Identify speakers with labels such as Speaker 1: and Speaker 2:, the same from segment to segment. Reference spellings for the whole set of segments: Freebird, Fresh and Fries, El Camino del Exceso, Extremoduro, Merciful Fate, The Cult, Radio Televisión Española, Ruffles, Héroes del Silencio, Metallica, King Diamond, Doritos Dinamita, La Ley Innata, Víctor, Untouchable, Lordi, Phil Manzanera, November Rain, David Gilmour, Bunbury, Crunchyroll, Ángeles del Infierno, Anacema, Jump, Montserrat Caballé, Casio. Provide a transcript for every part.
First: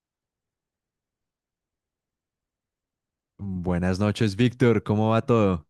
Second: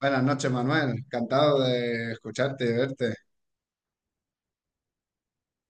Speaker 1: Buenas noches, Manuel. Encantado de escucharte y de verte.
Speaker 2: Buenas noches, Víctor. ¿Cómo va todo?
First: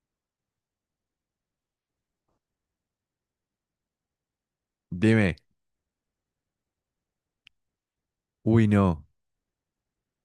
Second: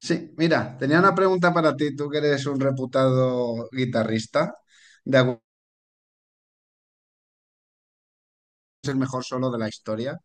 Speaker 1: Sí, mira, tenía una pregunta para ti, tú que eres un reputado guitarrista, de
Speaker 2: Dime.
Speaker 1: algún
Speaker 2: Uy,
Speaker 1: es el
Speaker 2: no.
Speaker 1: mejor solo de la historia,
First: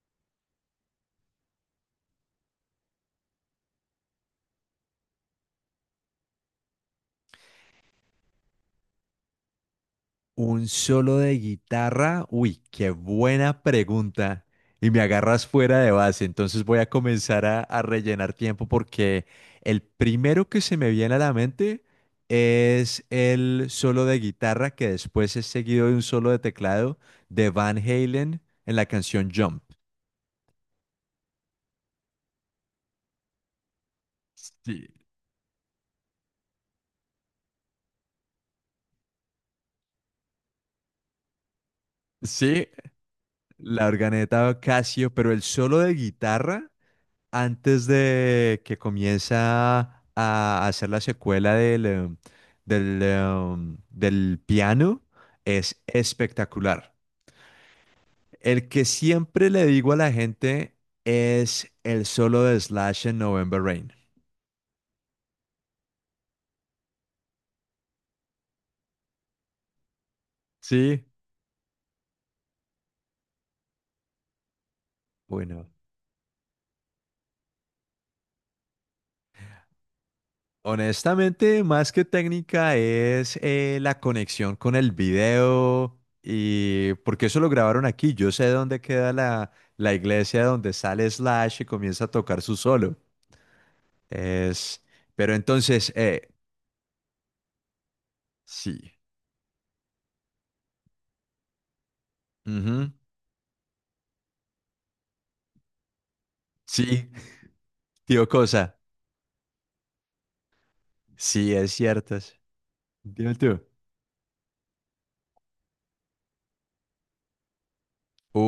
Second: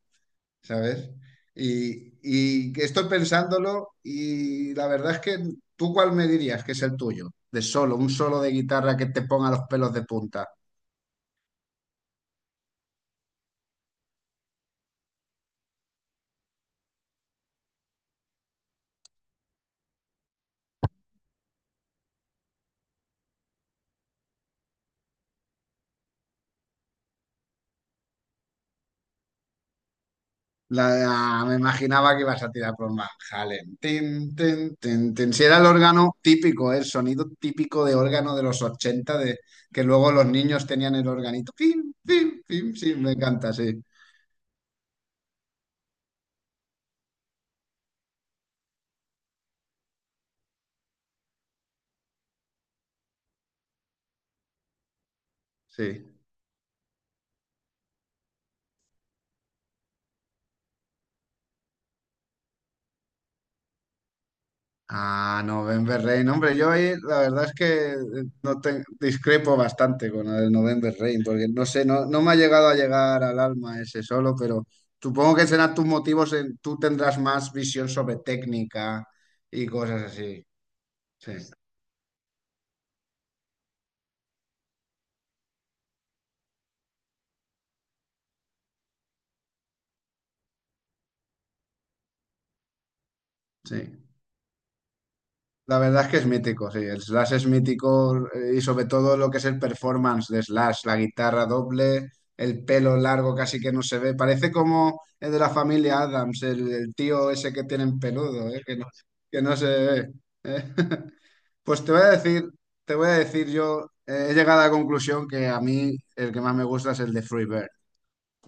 Speaker 1: ¿sabes? Y que estoy pensándolo y la verdad es que tú cuál me dirías que es el tuyo, de solo, un solo de guitarra que te ponga los pelos de punta.
Speaker 2: ¿Un solo de guitarra? Uy, qué buena pregunta. Y me agarras fuera de base. Entonces voy a comenzar a rellenar tiempo porque el primero que se me viene a la mente es el solo de guitarra que después es seguido de un solo de teclado de Van Halen en la canción Jump.
Speaker 1: La, ah, me imaginaba que ibas a tirar por Van Halen. Tin, tin,
Speaker 2: Sí,
Speaker 1: tin, tin. Si era el órgano típico, el sonido típico de órgano de los 80, de, que luego los niños tenían el organito. Pim, pim,
Speaker 2: sí,
Speaker 1: pim. Sí, me encanta, sí.
Speaker 2: la organeta Casio, pero el solo de guitarra antes de que comienza a hacer la secuela del piano es
Speaker 1: Sí.
Speaker 2: espectacular. El que siempre le digo a la gente es el solo de Slash en November Rain.
Speaker 1: Ah, no, November Rain. Hombre, yo ahí la verdad es que no te- discrepo bastante con el November
Speaker 2: Sí,
Speaker 1: Rain, porque no sé, no, no me ha llegado a llegar al alma ese solo, pero supongo que
Speaker 2: bueno.
Speaker 1: serán tus motivos, en- tú tendrás más visión sobre técnica y cosas así. Sí,
Speaker 2: Honestamente, más que técnica es la conexión con el video, y porque eso lo grabaron aquí. Yo sé dónde queda la iglesia donde sale Slash y comienza a tocar su solo.
Speaker 1: sí.
Speaker 2: Es, pero
Speaker 1: La
Speaker 2: entonces,
Speaker 1: verdad es que es mítico, sí. El Slash es mítico y sobre
Speaker 2: sí.
Speaker 1: todo lo que es el performance de Slash, la guitarra doble, el
Speaker 2: Ujú,
Speaker 1: pelo largo casi que no se ve. Parece como el de la familia Adams, el
Speaker 2: sí,
Speaker 1: tío ese que tienen
Speaker 2: tío
Speaker 1: peludo,
Speaker 2: Cosa.
Speaker 1: que no se ve. Eh.
Speaker 2: Sí, es
Speaker 1: Pues te voy a
Speaker 2: cierto.
Speaker 1: decir, te voy a
Speaker 2: Dime
Speaker 1: decir
Speaker 2: tú.
Speaker 1: yo, he llegado a la conclusión que a mí el que más me gusta es el de Freebird.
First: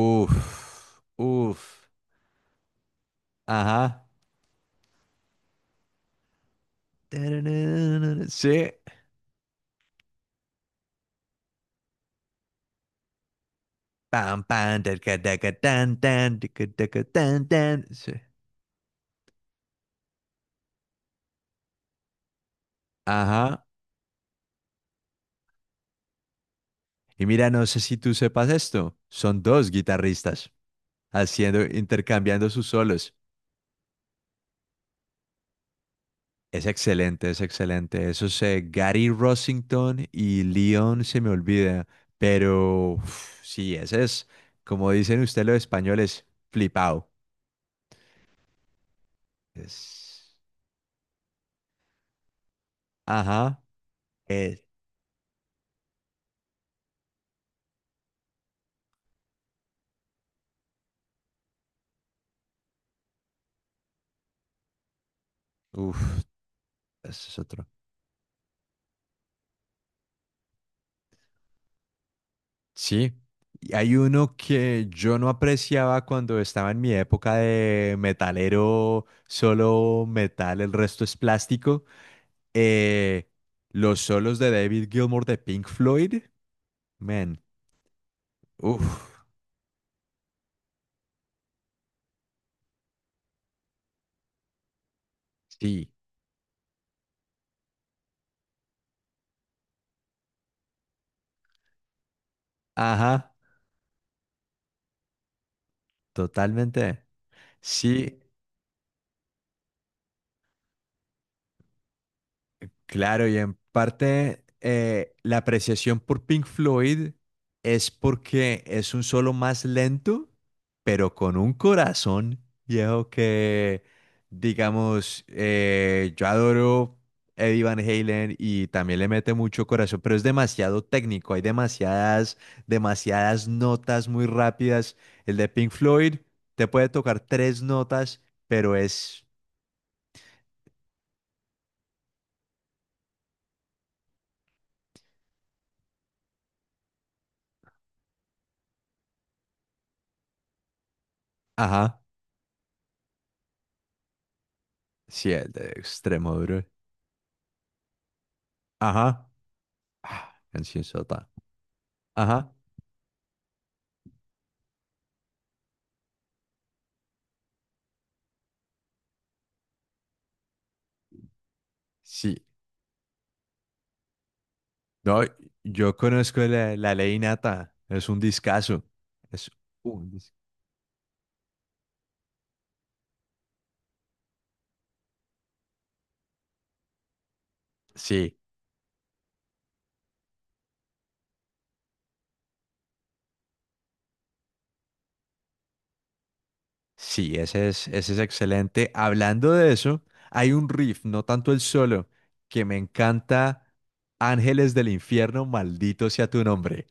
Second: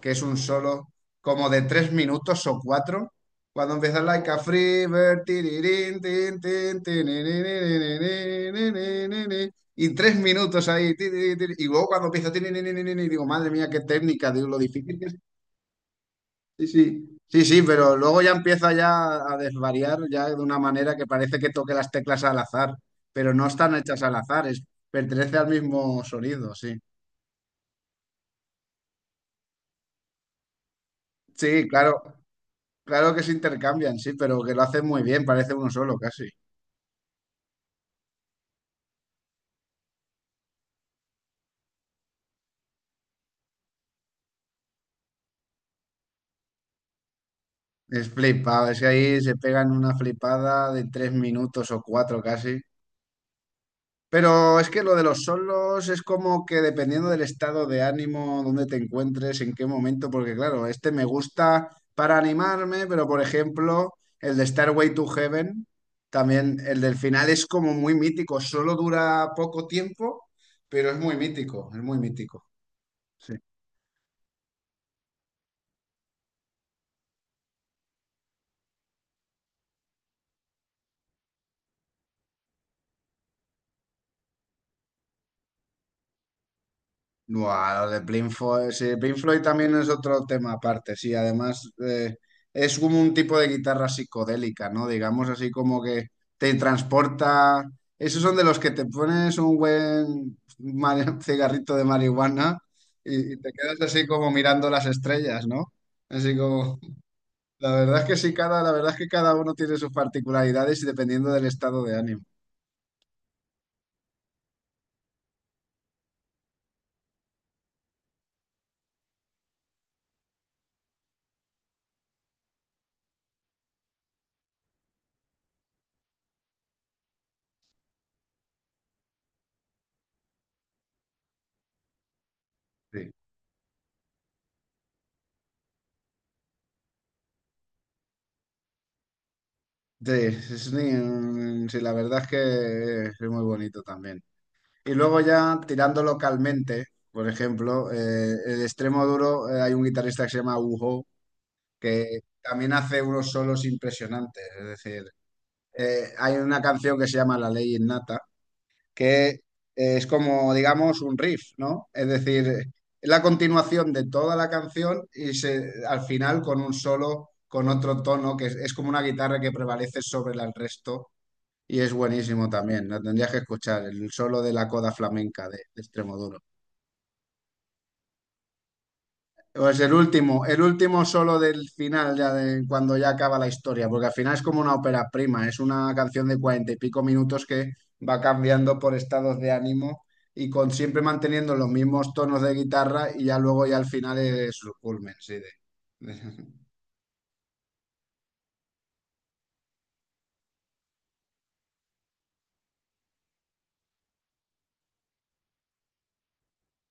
Speaker 1: Que es un solo como de
Speaker 2: uf.
Speaker 1: tres minutos o cuatro. Cuando empieza
Speaker 2: Ajá.
Speaker 1: like a free bird, tirirín, tin, tin,
Speaker 2: Tararara, sí.
Speaker 1: tinirininininininini, y tres minutos ahí, tirirí, y luego cuando empieza, y digo, madre mía, qué técnica,
Speaker 2: Pam,
Speaker 1: digo, lo
Speaker 2: pam,
Speaker 1: difícil que
Speaker 2: taca,
Speaker 1: es.
Speaker 2: taca, tan, tan, tica,
Speaker 1: Sí,
Speaker 2: taca,
Speaker 1: sí, sí,
Speaker 2: tan,
Speaker 1: sí,
Speaker 2: tan.
Speaker 1: pero
Speaker 2: Sí.
Speaker 1: luego ya empieza ya a desvariar, ya de una manera que parece que toque las teclas al azar, pero no
Speaker 2: Ajá.
Speaker 1: están hechas al azar, es, pertenece al mismo sonido, sí.
Speaker 2: Y mira, no sé si tú sepas esto. Son dos guitarristas
Speaker 1: Sí, claro.
Speaker 2: intercambiando sus solos.
Speaker 1: Claro que se intercambian, sí, pero que lo hacen muy bien, parece uno solo casi.
Speaker 2: Es excelente, es excelente. Esos Gary Rossington y Leon se me olvida, pero uf, sí, ese es, como dicen ustedes los españoles, flipado.
Speaker 1: Es flipado, es que ahí se pegan una
Speaker 2: Es,
Speaker 1: flipada de tres minutos o cuatro casi.
Speaker 2: ajá,
Speaker 1: Pero
Speaker 2: eh,
Speaker 1: es que lo de los solos es como que dependiendo del estado de ánimo, dónde te encuentres, en qué momento, porque claro, este me gusta para animarme, pero por ejemplo, el de Starway to Heaven,
Speaker 2: uf,
Speaker 1: también el del
Speaker 2: ese
Speaker 1: final
Speaker 2: es
Speaker 1: es
Speaker 2: otro.
Speaker 1: como muy mítico, solo dura poco tiempo, pero es muy mítico, es muy mítico.
Speaker 2: Sí,
Speaker 1: Sí.
Speaker 2: y hay uno que yo no apreciaba cuando estaba en mi época de metalero. Solo metal, el resto es plástico. eh, los solos de David Gilmour de Pink Floyd, man.
Speaker 1: Buah, lo de Pink Floyd, sí, Pink
Speaker 2: Uf.
Speaker 1: Floyd también es otro tema aparte, sí, además es como un tipo de guitarra psicodélica, ¿no? Digamos así como
Speaker 2: Sí,
Speaker 1: que te transporta, esos son de los que te pones un buen mari- cigarrito de marihuana
Speaker 2: ajá,
Speaker 1: y te quedas así como mirando las estrellas, ¿no? Así como,
Speaker 2: totalmente. Mm.
Speaker 1: la verdad es que
Speaker 2: Sí,
Speaker 1: sí, cada, la verdad es que cada uno tiene sus particularidades y dependiendo del estado de ánimo.
Speaker 2: claro, y en parte la apreciación por Pink Floyd es porque es un solo más lento, pero con un corazón viejo que, digamos, yo adoro Eddie Van Halen y también le mete mucho corazón, pero es demasiado técnico. Hay demasiadas,
Speaker 1: Sí,
Speaker 2: demasiadas notas muy rápidas. El de Pink Floyd te puede tocar tres notas, pero
Speaker 1: sí, es- sí, mm, sí, la verdad es que es muy bonito también. Y luego ya tirando localmente, por ejemplo, el extremo duro, hay un guitarrista que se llama Ujo,
Speaker 2: ajá,
Speaker 1: que también hace unos solos impresionantes. Es decir,
Speaker 2: sí, el de extremo
Speaker 1: hay una
Speaker 2: duro,
Speaker 1: canción que se llama La Ley Innata, que
Speaker 2: ajá.
Speaker 1: es
Speaker 2: Ah,
Speaker 1: como,
Speaker 2: canción
Speaker 1: digamos, un
Speaker 2: sota.
Speaker 1: riff, ¿no? Es decir,
Speaker 2: Ajá,
Speaker 1: es la continuación de toda la canción y se, al final con un solo, con otro tono, que es como una guitarra que prevalece sobre la- el resto. Y es
Speaker 2: sí.
Speaker 1: buenísimo también, la tendrías que escuchar, el solo de la coda
Speaker 2: No,
Speaker 1: flamenca de
Speaker 2: yo
Speaker 1: Extremoduro.
Speaker 2: conozco la ley innata. Es un discazo. Es
Speaker 1: Pues
Speaker 2: un dis-
Speaker 1: el último solo del final, ya de cuando ya acaba la historia, porque al final es como una ópera prima, es una canción de cuarenta y pico minutos que va
Speaker 2: Sí,
Speaker 1: cambiando por estados de ánimo y con siempre manteniendo los mismos tonos de guitarra y ya luego ya al final es su culmen, sí, de-
Speaker 2: sí, ese es excelente. Hablando de eso, hay un riff, no tanto el solo, que me encanta. Ángeles del Infierno, maldito sea tu nombre.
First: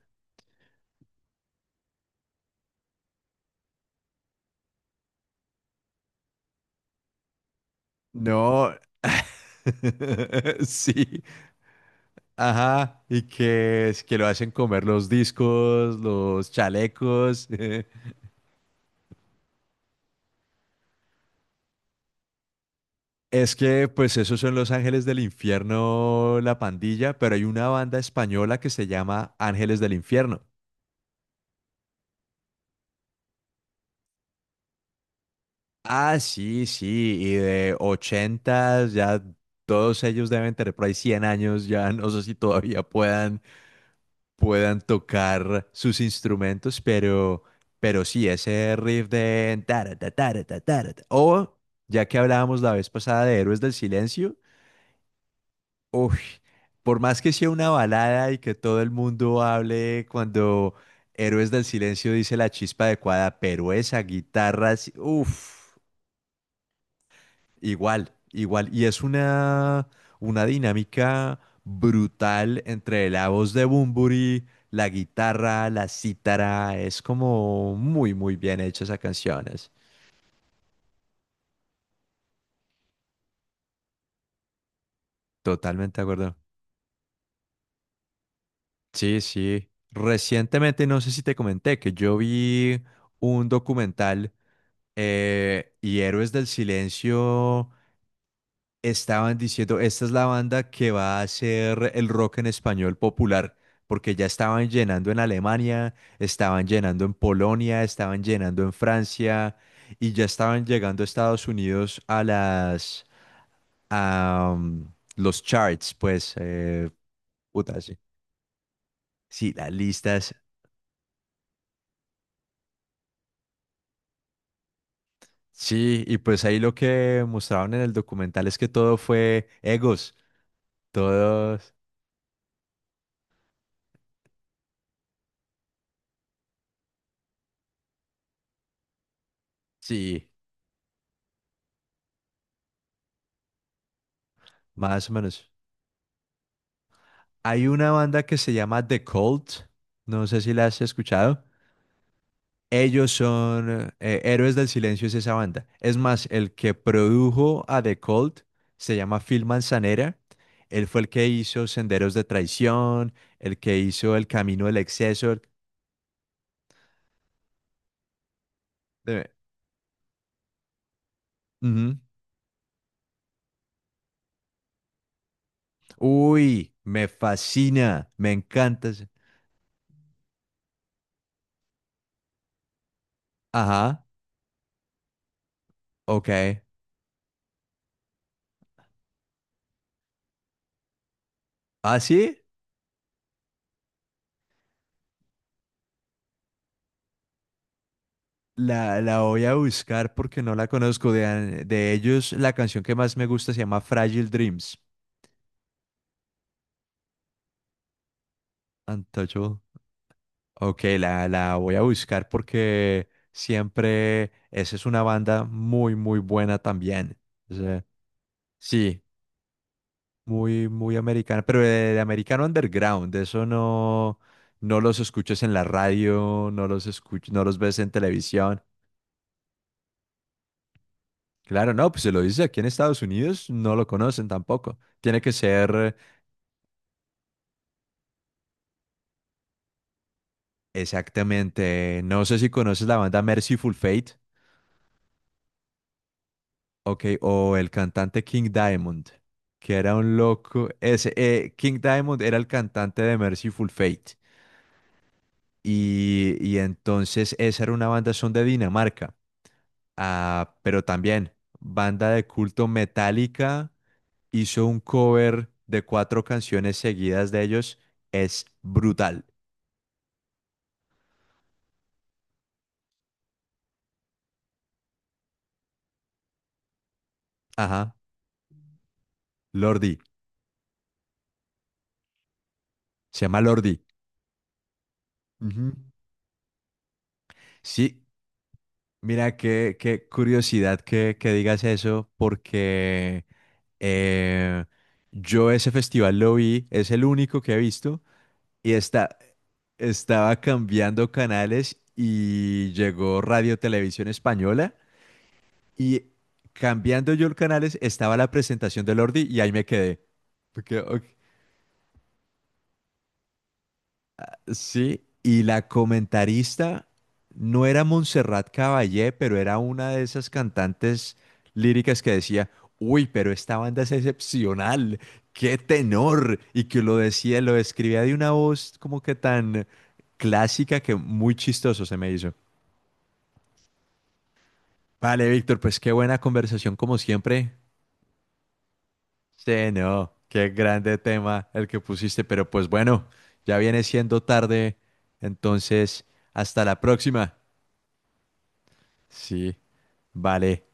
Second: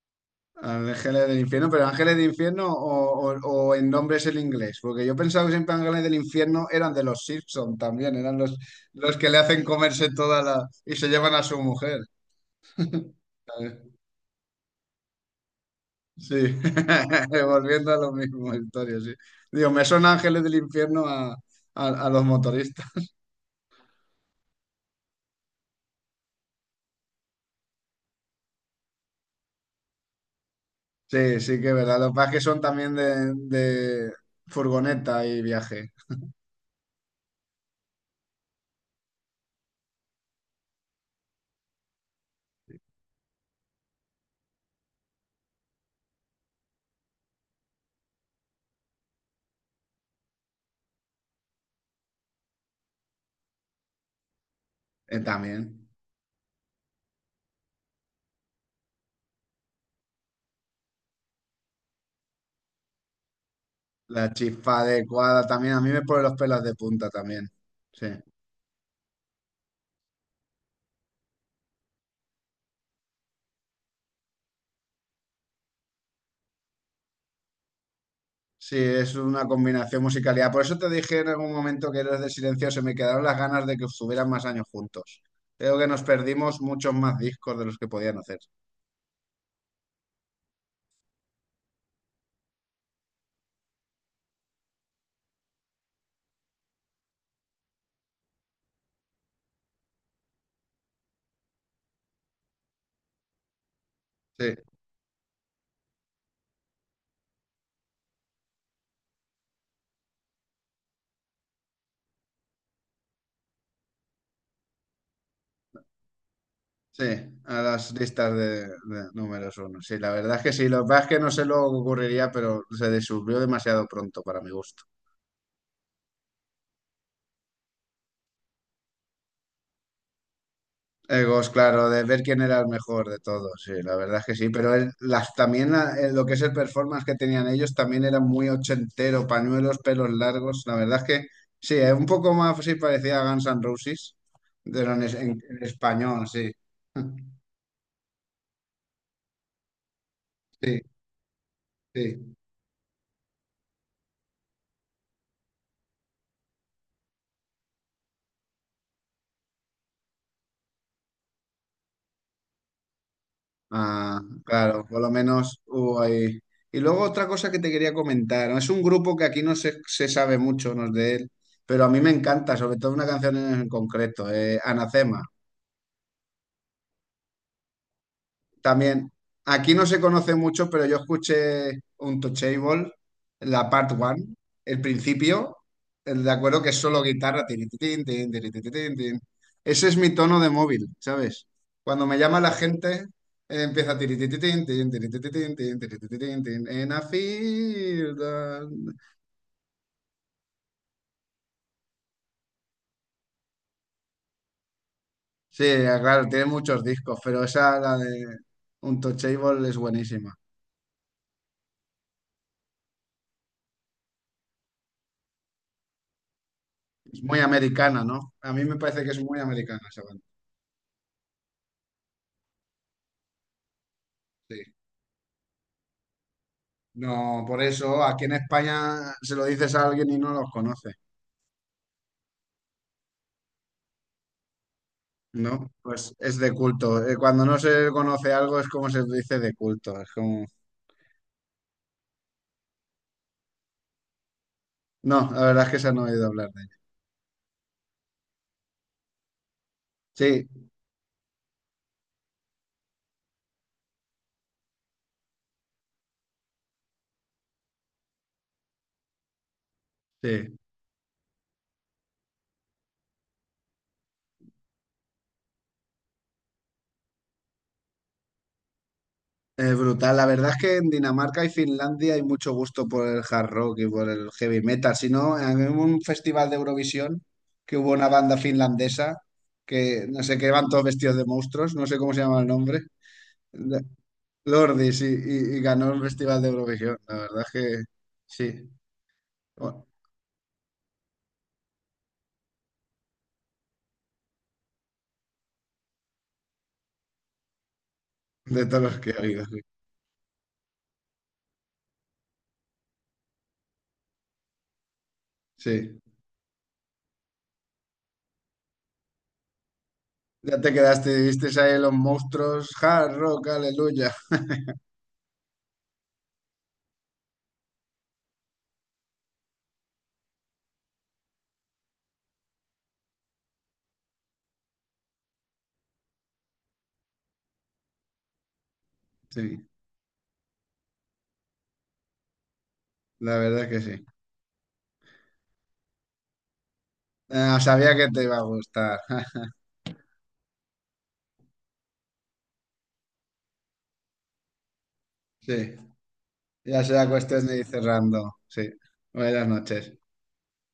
Speaker 1: Ángeles del Infierno, pero Ángeles del Infierno o en nombre es el inglés, porque yo pensaba que siempre Ángeles del Infierno eran de los Simpson también, eran
Speaker 2: No.
Speaker 1: los que le hacen comerse toda la y se
Speaker 2: Sí,
Speaker 1: llevan a su mujer.
Speaker 2: ajá, es que lo hacen comer los discos,
Speaker 1: Sí,
Speaker 2: los chalecos.
Speaker 1: volviendo a lo mismo, historia, sí. Digo, me son ángeles del infierno a los motoristas.
Speaker 2: Es que, pues, esos son los Ángeles del Infierno, la pandilla, pero hay una banda española que se llama Ángeles del Infierno.
Speaker 1: Sí, sí que es verdad. Los que es que son también de furgoneta y viaje.
Speaker 2: Ah, sí, sí, y de ochentas. Ya todos ellos deben tener por ahí 100 años. Ya no sé si todavía puedan tocar sus instrumentos, pero sí, ese riff de tarata, tarata, tarata. O, ya que hablábamos la vez pasada de Héroes del Silencio,
Speaker 1: También.
Speaker 2: uy, por más que sea una balada y que todo el mundo hable cuando Héroes del Silencio dice la chispa adecuada, pero esa
Speaker 1: La
Speaker 2: guitarra,
Speaker 1: chispa adecuada también.
Speaker 2: uff,
Speaker 1: A mí me pone los pelos de punta también. Sí.
Speaker 2: igual, igual. Y es una dinámica brutal entre la voz de Bunbury, la guitarra, la cítara. Es como muy, muy bien
Speaker 1: Sí,
Speaker 2: hecha esas
Speaker 1: es una
Speaker 2: canciones.
Speaker 1: combinación musicalidad. Por eso te dije en algún momento que eres de silencio, se me quedaron las ganas de que estuvieran más años juntos. Creo que
Speaker 2: Totalmente de
Speaker 1: nos
Speaker 2: acuerdo.
Speaker 1: perdimos muchos más discos de los que podían hacer.
Speaker 2: Sí, sí. Recientemente, no sé si te comenté que yo vi un documental, y Héroes del Silencio estaban diciendo, esta es la banda que va a hacer el rock en español popular, porque ya
Speaker 1: Sí.
Speaker 2: estaban llenando en Alemania, estaban llenando en Polonia, estaban llenando en Francia y ya estaban llegando a Estados Unidos, a las a mm, los charts, pues
Speaker 1: Sí, a
Speaker 2: puta,
Speaker 1: las
Speaker 2: sí.
Speaker 1: listas de
Speaker 2: Sí,
Speaker 1: números
Speaker 2: las
Speaker 1: uno. Sí, la
Speaker 2: listas.
Speaker 1: verdad es que sí, lo que pasa es que no sé lo que ocurriría, pero se descubrió demasiado pronto para mi gusto.
Speaker 2: Sí, y pues ahí lo que mostraron en el documental es que todo fue egos,
Speaker 1: Egos,
Speaker 2: todos.
Speaker 1: claro, de ver quién era el mejor de todos, sí, la verdad es que sí, pero el- las, también la- lo que es el performance que tenían ellos también era muy ochentero, pañuelos, pelos
Speaker 2: Sí.
Speaker 1: largos, la verdad es que sí, un poco más sí parecía a Guns N' Roses, pero en,
Speaker 2: Más o
Speaker 1: es-
Speaker 2: menos.
Speaker 1: en español, sí.
Speaker 2: Hay una banda que se llama The Cult. No sé si la has
Speaker 1: Sí,
Speaker 2: escuchado.
Speaker 1: sí.
Speaker 2: Ellos son Héroes del Silencio, es esa banda. Es más, el que produjo a The Cult se llama Phil Manzanera. Él fue el que hizo Senderos de Traición, el que hizo
Speaker 1: Ah,
Speaker 2: El Camino del
Speaker 1: claro, por lo
Speaker 2: Exceso.
Speaker 1: menos hubo ahí. Y luego otra cosa que te quería comentar, ¿no? Es un grupo que
Speaker 2: De-
Speaker 1: aquí no se, se sabe mucho, no es de él, pero a
Speaker 2: Ujú.
Speaker 1: mí me encanta, sobre todo una canción en concreto, Anacema.
Speaker 2: Uy, me fascina, me encanta.
Speaker 1: También, aquí no se conoce mucho, pero yo escuché un Touchable, la part
Speaker 2: Ajá,
Speaker 1: one, el principio, el de
Speaker 2: ok.
Speaker 1: acuerdo que es solo guitarra. Tirititín, tin, tirititín, tin. Tin, tin, tin. Ese es mi tono de móvil, ¿sabes?
Speaker 2: ¿Ah,
Speaker 1: Cuando me
Speaker 2: sí?
Speaker 1: llama la gente, empieza tiritititín, tin, tiritititín, tin, tiritititín, tin, tin, tin, tin, tin, tin, tin, in a field. Ah.
Speaker 2: La voy a buscar porque no la conozco. De ellos, la canción que más me gusta se llama Fragile Dreams.
Speaker 1: Sí, claro, tiene muchos discos, pero esa, la de
Speaker 2: Untouchable.
Speaker 1: Untouchable, es buenísima.
Speaker 2: Ok, la voy a buscar porque siempre esa es una banda muy, muy buena también.
Speaker 1: Es muy
Speaker 2: O sea,
Speaker 1: americana, ¿no? A mí me
Speaker 2: sí,
Speaker 1: parece que es muy americana esa banda.
Speaker 2: muy, muy americana, pero de americano underground. De Eso no,
Speaker 1: Sí.
Speaker 2: no los escuchas en la radio, no
Speaker 1: No,
Speaker 2: los
Speaker 1: por
Speaker 2: ves en
Speaker 1: eso aquí en
Speaker 2: televisión.
Speaker 1: España se lo dices a alguien y no los conoce,
Speaker 2: Claro, no, pues se lo dice aquí en Estados Unidos, no lo conocen tampoco. Tiene que
Speaker 1: ¿no?
Speaker 2: ser.
Speaker 1: Pues es de culto. Cuando no se conoce algo es como se dice de culto. Es como...
Speaker 2: Exactamente. No sé si conoces la banda Merciful Fate,
Speaker 1: No, la verdad es que se han oído hablar de ella.
Speaker 2: ok, o el cantante King Diamond, que era un
Speaker 1: Sí,
Speaker 2: loco. King Diamond era el cantante de Merciful Fate. Y entonces esa era una banda, son de Dinamarca. Ah,
Speaker 1: sí.
Speaker 2: pero también, banda de culto, Metallica hizo un cover de cuatro canciones seguidas de ellos. Es brutal.
Speaker 1: Es brutal. La verdad es que en Dinamarca y Finlandia hay mucho gusto por el hard rock y por el heavy metal. Si no, en un festival de Eurovisión que hubo
Speaker 2: Ajá,
Speaker 1: una banda finlandesa
Speaker 2: Lordi.
Speaker 1: que no sé que van todos vestidos de monstruos, no sé cómo se llama el nombre.
Speaker 2: Se llama Lordi.
Speaker 1: Lordi, sí, y
Speaker 2: Ujú.
Speaker 1: ganó el Festival de Eurovisión. La verdad es que
Speaker 2: Sí,
Speaker 1: sí,
Speaker 2: mira, qué,
Speaker 1: bueno,
Speaker 2: qué curiosidad que digas eso, porque eh, yo ese festival lo vi, es el único que he visto,
Speaker 1: de
Speaker 2: y
Speaker 1: todos los que he oído, sí.
Speaker 2: estaba cambiando canales y llegó Radio Televisión Española,
Speaker 1: Sí.
Speaker 2: y cambiando yo los canales estaba la presentación de Lordi y ahí me quedé.
Speaker 1: Ya te quedaste, viste ahí los monstruos, hard rock, aleluya.
Speaker 2: Sí, y la comentarista no era Montserrat Caballé, pero era una de esas cantantes líricas que decía, uy, pero esta banda es excepcional, qué tenor, y que lo describía de una voz como que tan
Speaker 1: Sí,
Speaker 2: clásica que muy chistoso se me hizo.
Speaker 1: la verdad es que sí.
Speaker 2: Vale, Víctor, pues qué buena conversación como siempre.
Speaker 1: Ah, sabía que te iba a gustar.
Speaker 2: Sí, no, qué grande tema el que pusiste, pero pues bueno, ya viene siendo tarde,
Speaker 1: Sí,
Speaker 2: entonces hasta la
Speaker 1: ya será
Speaker 2: próxima.
Speaker 1: cuestión de ir cerrando. Sí, buenas
Speaker 2: Sí,
Speaker 1: noches.
Speaker 2: vale.